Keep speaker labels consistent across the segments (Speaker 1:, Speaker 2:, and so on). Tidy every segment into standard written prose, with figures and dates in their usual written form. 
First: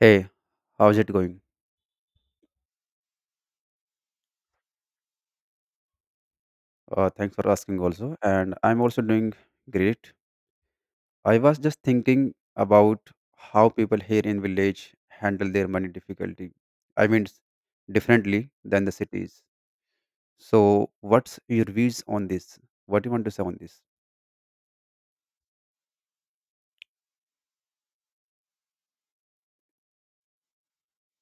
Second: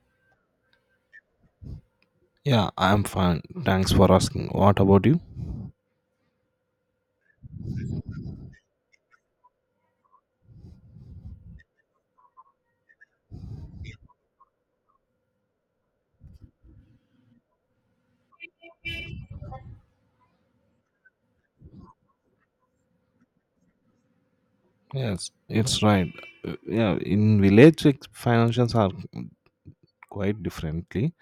Speaker 1: Hey, how's it going?
Speaker 2: Yeah, I'm fine. Thanks for asking. What about you?
Speaker 1: Thanks for asking also. And I'm also doing great. I was just thinking about how people here in village handle their money difficulty. I mean, it's differently than the cities. So what's your views on this? What do you want to say on this?
Speaker 2: Yes, it's right. Yeah, in village, financials are quite differently.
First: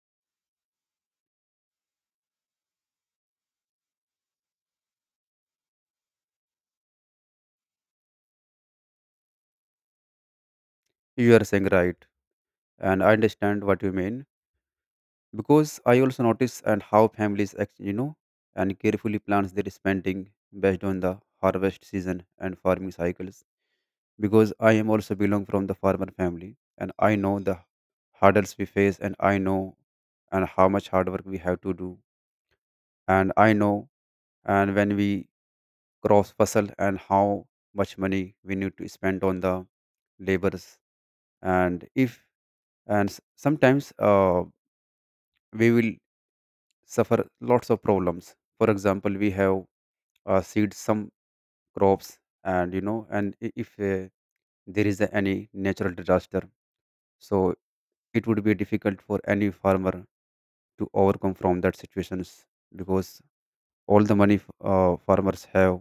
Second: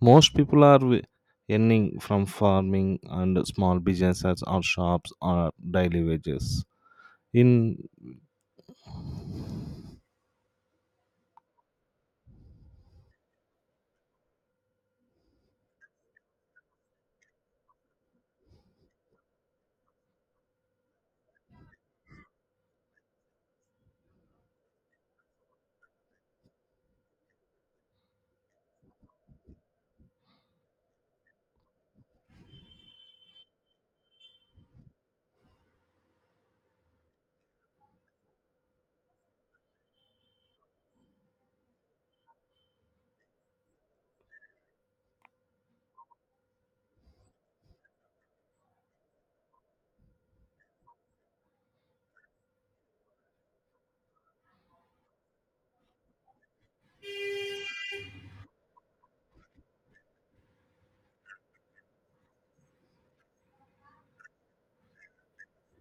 Speaker 2: Most people are earning from farming and small businesses or shops or daily wages. In
Speaker 1: You are saying right, and I understand what you mean because I also notice and how families act, you know, and carefully plans their spending based on the harvest season and farming cycles because I am also belong from the farmer family, and I know the hurdles we face, and I know and how much hard work we have to do, and I know and when we cross hustle and how much money we need to spend on the labors. And if and sometimes we will suffer lots of problems. For example, we have seed some crops, and you know and if there is any natural disaster, so it would be difficult for any farmer to overcome from that situations, because all the money farmers have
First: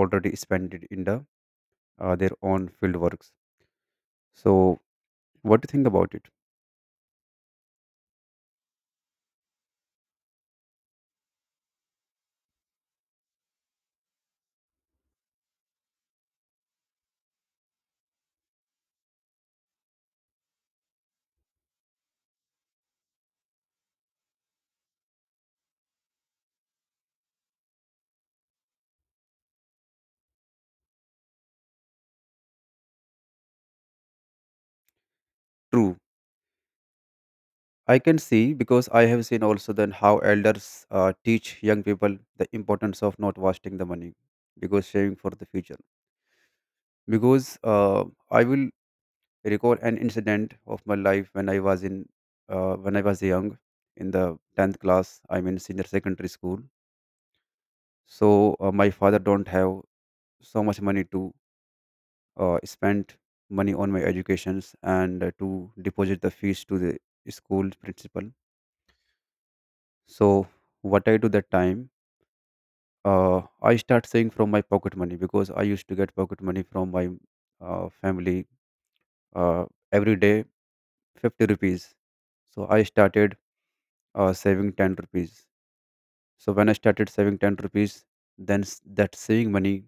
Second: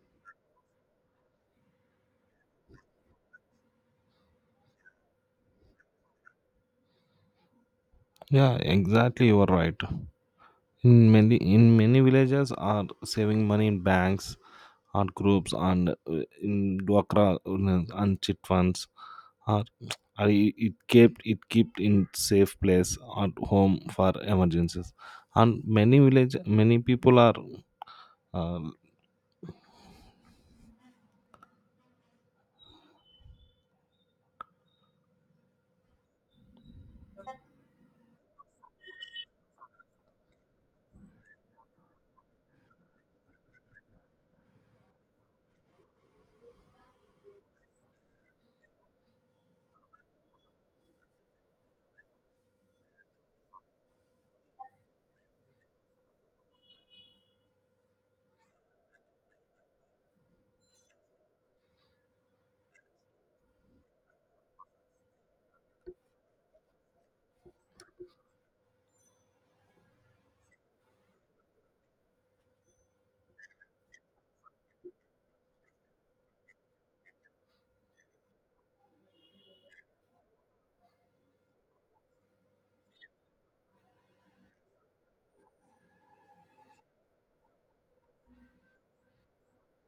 Speaker 1: already spent it in the their own field works. So what do you think about it?
Speaker 2: yeah, exactly, you are right. In many villages are saving money in banks, or groups, and in dwakra and chit funds. Or or it kept in safe place at home for emergencies. And many people are uh,
Speaker 1: True. I can see because I have seen also then how elders teach young people the importance of not wasting the money, because saving for the future. Because I will recall an incident of my life when I was in when I was young, in the 10th class I'm in senior secondary school. So my father don't have so much money to spend money on my educations, and to deposit the fees to the school principal. So what I do that time, I start saving from my pocket money, because I used to get pocket money from my family, uh, every day 50 rupees. So I started saving 10 rupees. So when I started saving 10 rupees, then that saving money,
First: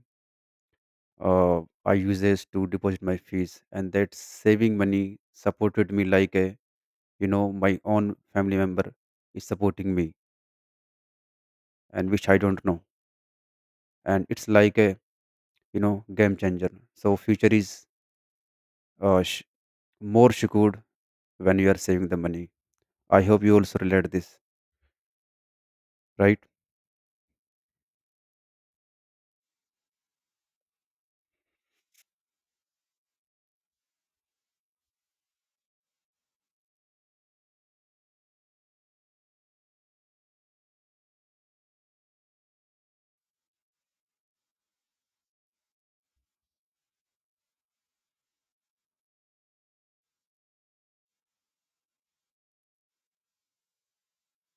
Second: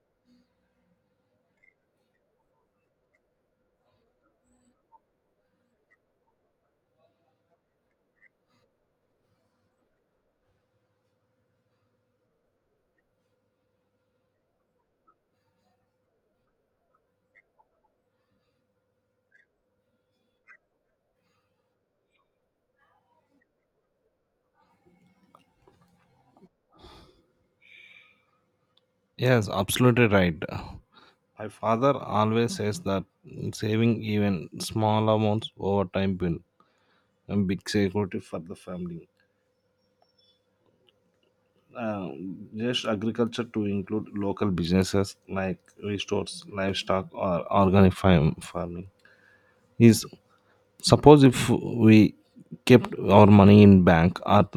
Speaker 1: I uses to deposit my fees, and that saving money supported me like a, you know, my own family member is supporting me, and which I don't know, and it's like a, you know, game changer. So future is uh, sh- more secured when you are saving the money. I hope you also relate this, right?
Speaker 2: yes absolutely right. My father always says that saving even small amounts over time will a big security for the family. Just agriculture to include local businesses like restores, livestock, or farming. Is suppose if we kept our money in bank, our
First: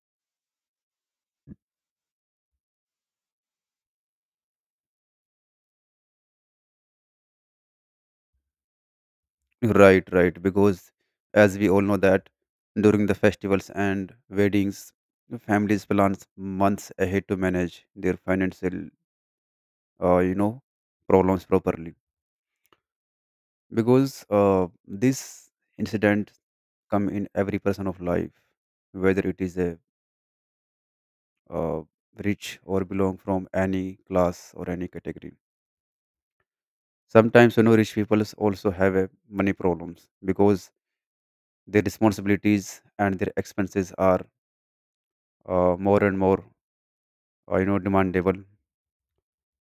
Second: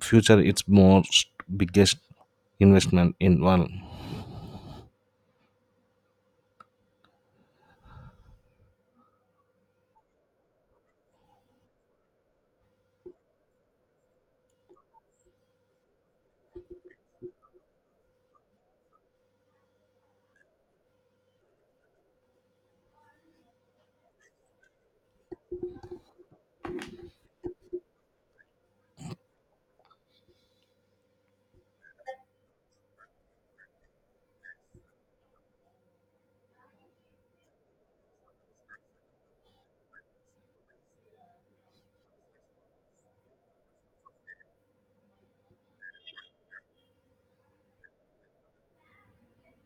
Speaker 2: future it's most biggest investment in one.
Speaker 1: Right, right. Because as we all know that during the festivals and weddings, families plan months ahead to manage their financial, you know, problems properly. Because this incident come in every person of life, whether it is a uh, rich or belong from any class or any category. Sometimes, you know, rich people also have a money problems, because their responsibilities and their expenses are more and more, you know, demandable,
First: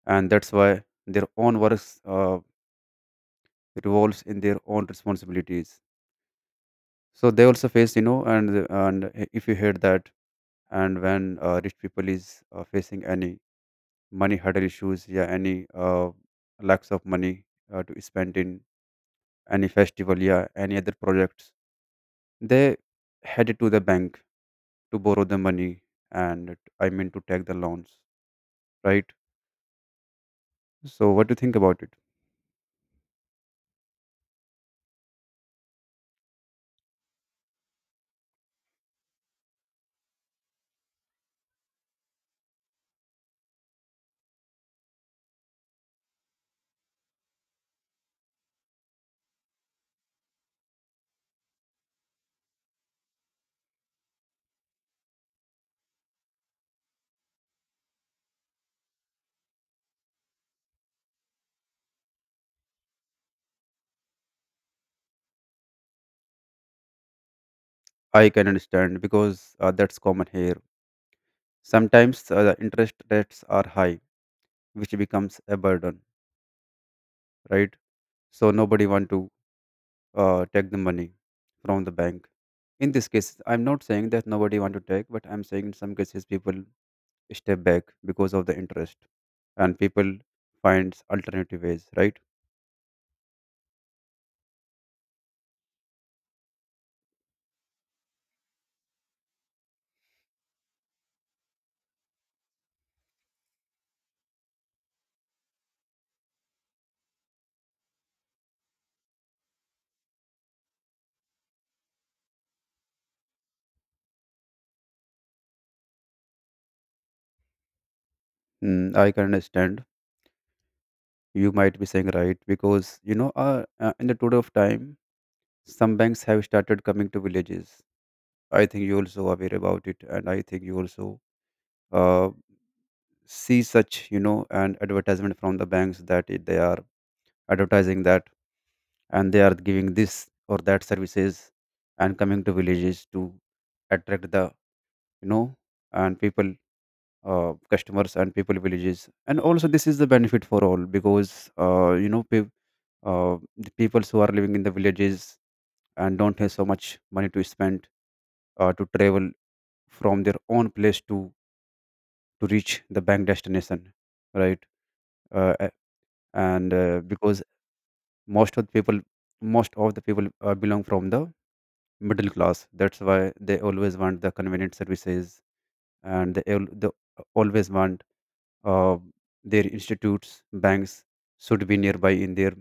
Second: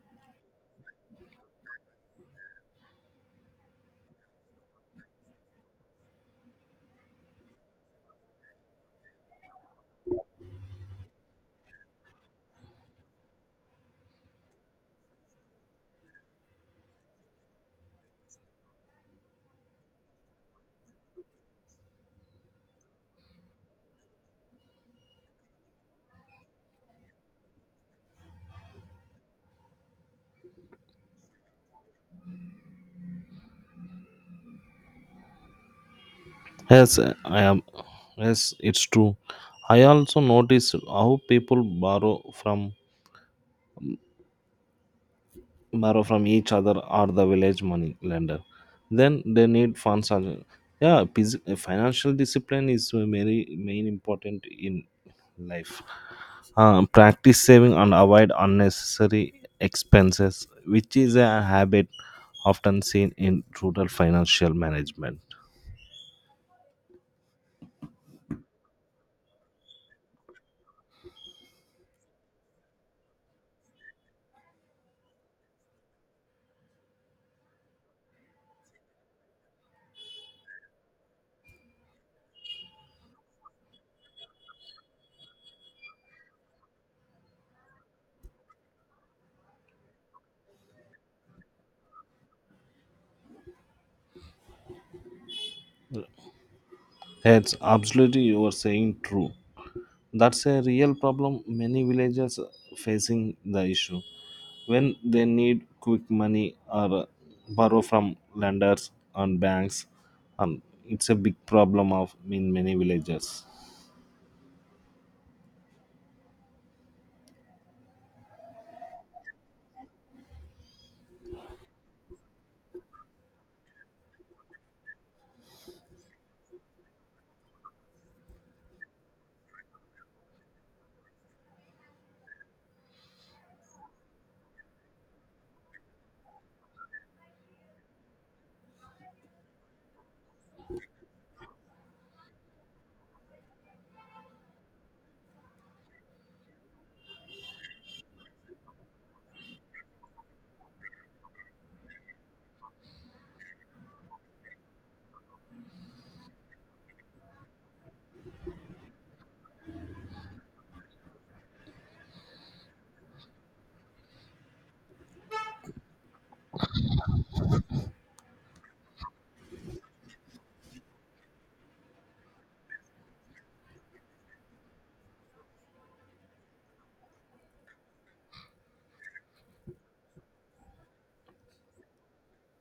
Speaker 1: and that's why their own works revolves in their own responsibilities. So they also face, you know, and if you heard that and when rich people is facing any money hurdle issues, yeah, any lacks of money to spend in any festival, yeah, any other projects, they headed to the bank to borrow the money, and I mean to take the loans, right? So what do you think about it?
Speaker 2: Yes, I am. Yes, it's true. I also noticed how people borrow from each other or the village money lender then they need funds also, financial discipline is very main important in life. Practice saving and avoid unnecessary expenses, which is a habit often seen in rural financial management.
Speaker 1: I can understand because that's common here. Sometimes the interest rates are high, which becomes a burden, right? So nobody want to take the money from the bank. In this case, I'm not saying that nobody want to take, but I'm saying in some cases people step back because of the interest, and people finds alternative ways, right?
Speaker 2: That's absolutely you are saying true. That's a real problem many villagers facing the issue when they need quick money or borrow from lenders and banks, and it's a big problem of in many villages.
Speaker 1: Mm, I can understand. You might be saying right because, you know, in the tour of time, some banks have started coming to villages. I think you also aware about it, and I think you also uh, see such, you know, an advertisement from the banks that it, they are advertising that, and they are giving this or that services, and coming to villages to attract the, you know, and people, customers and people villages. And also this is the benefit for all, because, you know, peop the people who are living in the villages and don't have so much money to spend to travel from their own place to reach the bank destination, right? A- and Because most of the people, most of the people belong from the middle class, that's why they always want the convenient services. And they always want uh, their institutes, banks, should be nearby in their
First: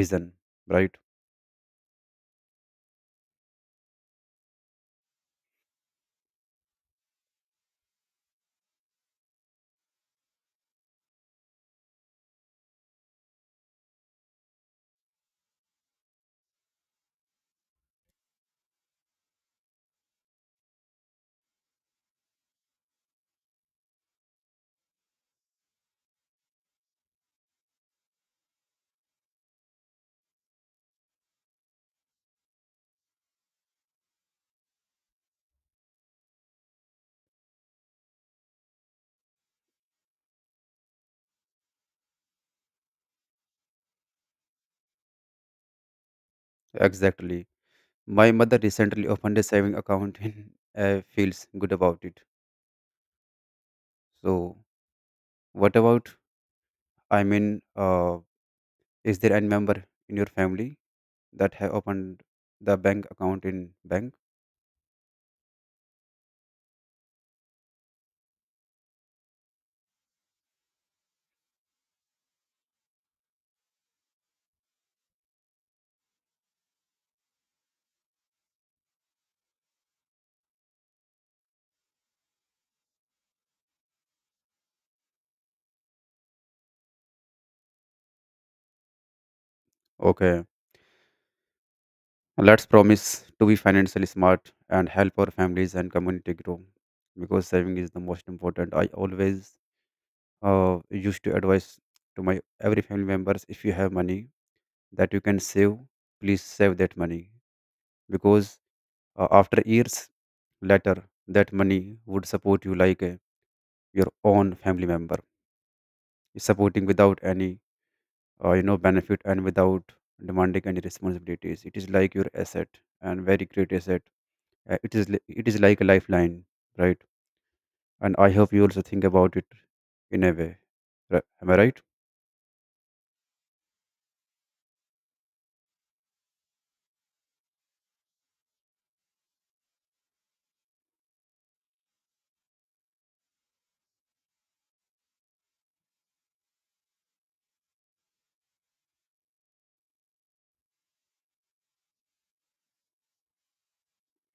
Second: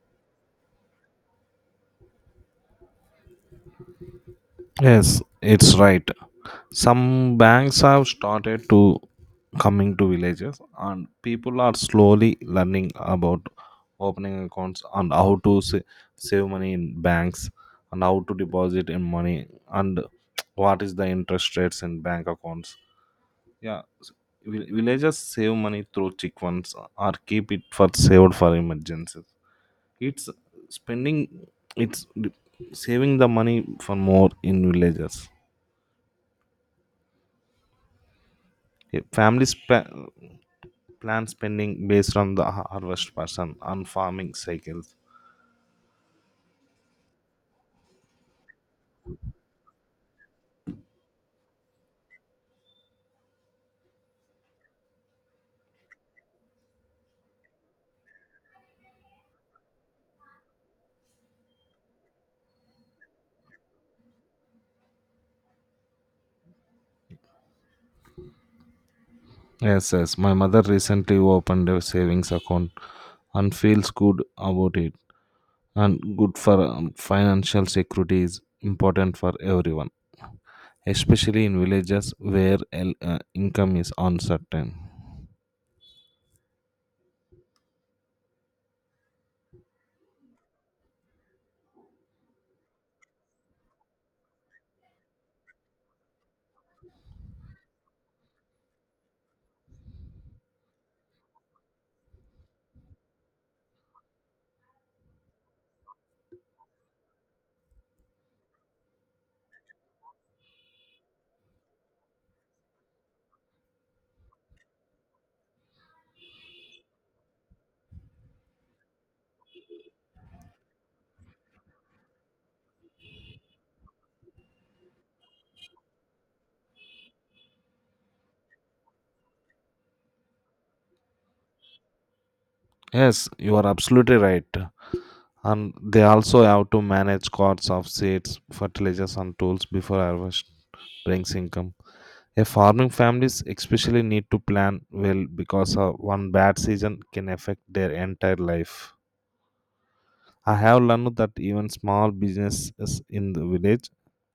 Speaker 1: region, right?
Speaker 2: Yes, it's right. Some banks have started to coming to villages and people are slowly learning about opening accounts and how to save money in banks and how to deposit in money and what is the interest rates in bank accounts. Yeah, villagers save money through chick funds or keep it for saved for emergencies. It's spending, it's d- saving the money for more in villages. Okay, families plan spending based on the harvest person on farming cycles.
Speaker 1: Exactly. My mother recently opened a saving account and feels good about it. So what about, I mean, uh, is there any member in your family that have opened the bank account in bank?
Speaker 2: Yes, yes. My mother recently opened a savings account and feels good about it. And good for financial security is important for everyone, especially in villages where income is uncertain.
Speaker 1: Okay, let's promise to be financially smart and help our families and community grow, because saving is the most important. I always used to advise to my every family members, if you have money that you can save, please save that money. Because after years later, that money would support you like a, your own family member. It's supporting without any, you know, benefit, and without demanding any responsibilities. It is like your asset, and very great asset. It is it is like a lifeline, right? And I hope you also think about it in a way. Am I right?
Speaker 2: Yes, you are absolutely right. And they also have to manage costs of seeds, fertilizers, and tools before harvest brings income. A farming families especially need to plan well because one bad season can affect their entire life. I have learned that even small businesses in the village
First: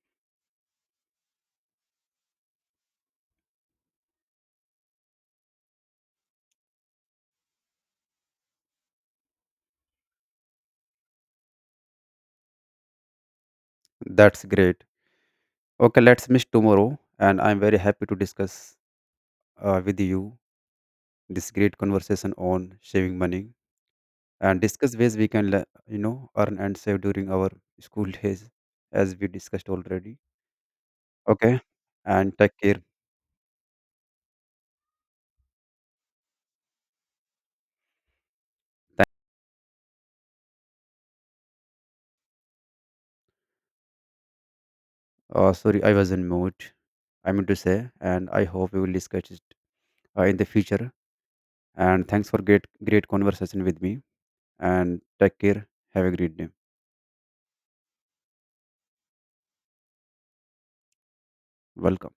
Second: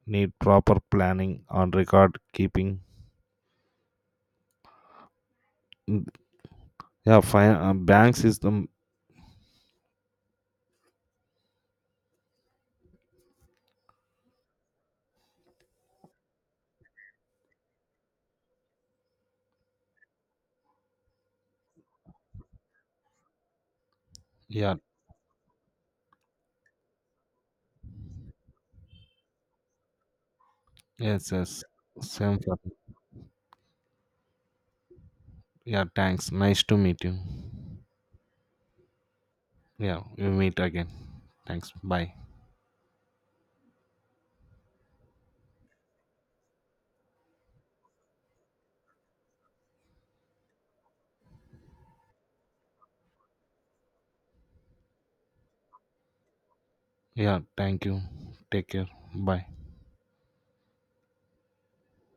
Speaker 2: need proper planning on record keeping. Mm, Yeah, fine. Banks is the
Speaker 1: That's great. Okay, let's meet tomorrow, and I'm very happy to discuss with you this great conversation on saving money, and
Speaker 2: yeah.
Speaker 1: discuss ways we can you know, earn and save during our school days, as we discussed already.
Speaker 2: Yes, yes,
Speaker 1: Okay, and
Speaker 2: same
Speaker 1: take
Speaker 2: for me.
Speaker 1: care.
Speaker 2: Yeah, thanks. Nice to meet you. Yeah, we meet again. Thanks. Bye.
Speaker 1: Sorry, I was in mood. I meant to say, and I hope we will discuss it in the future. And thanks for great conversation with me. And take care. Have a great day.
Speaker 2: Yeah, thank you. Take care. Bye.
Speaker 1: Welcome.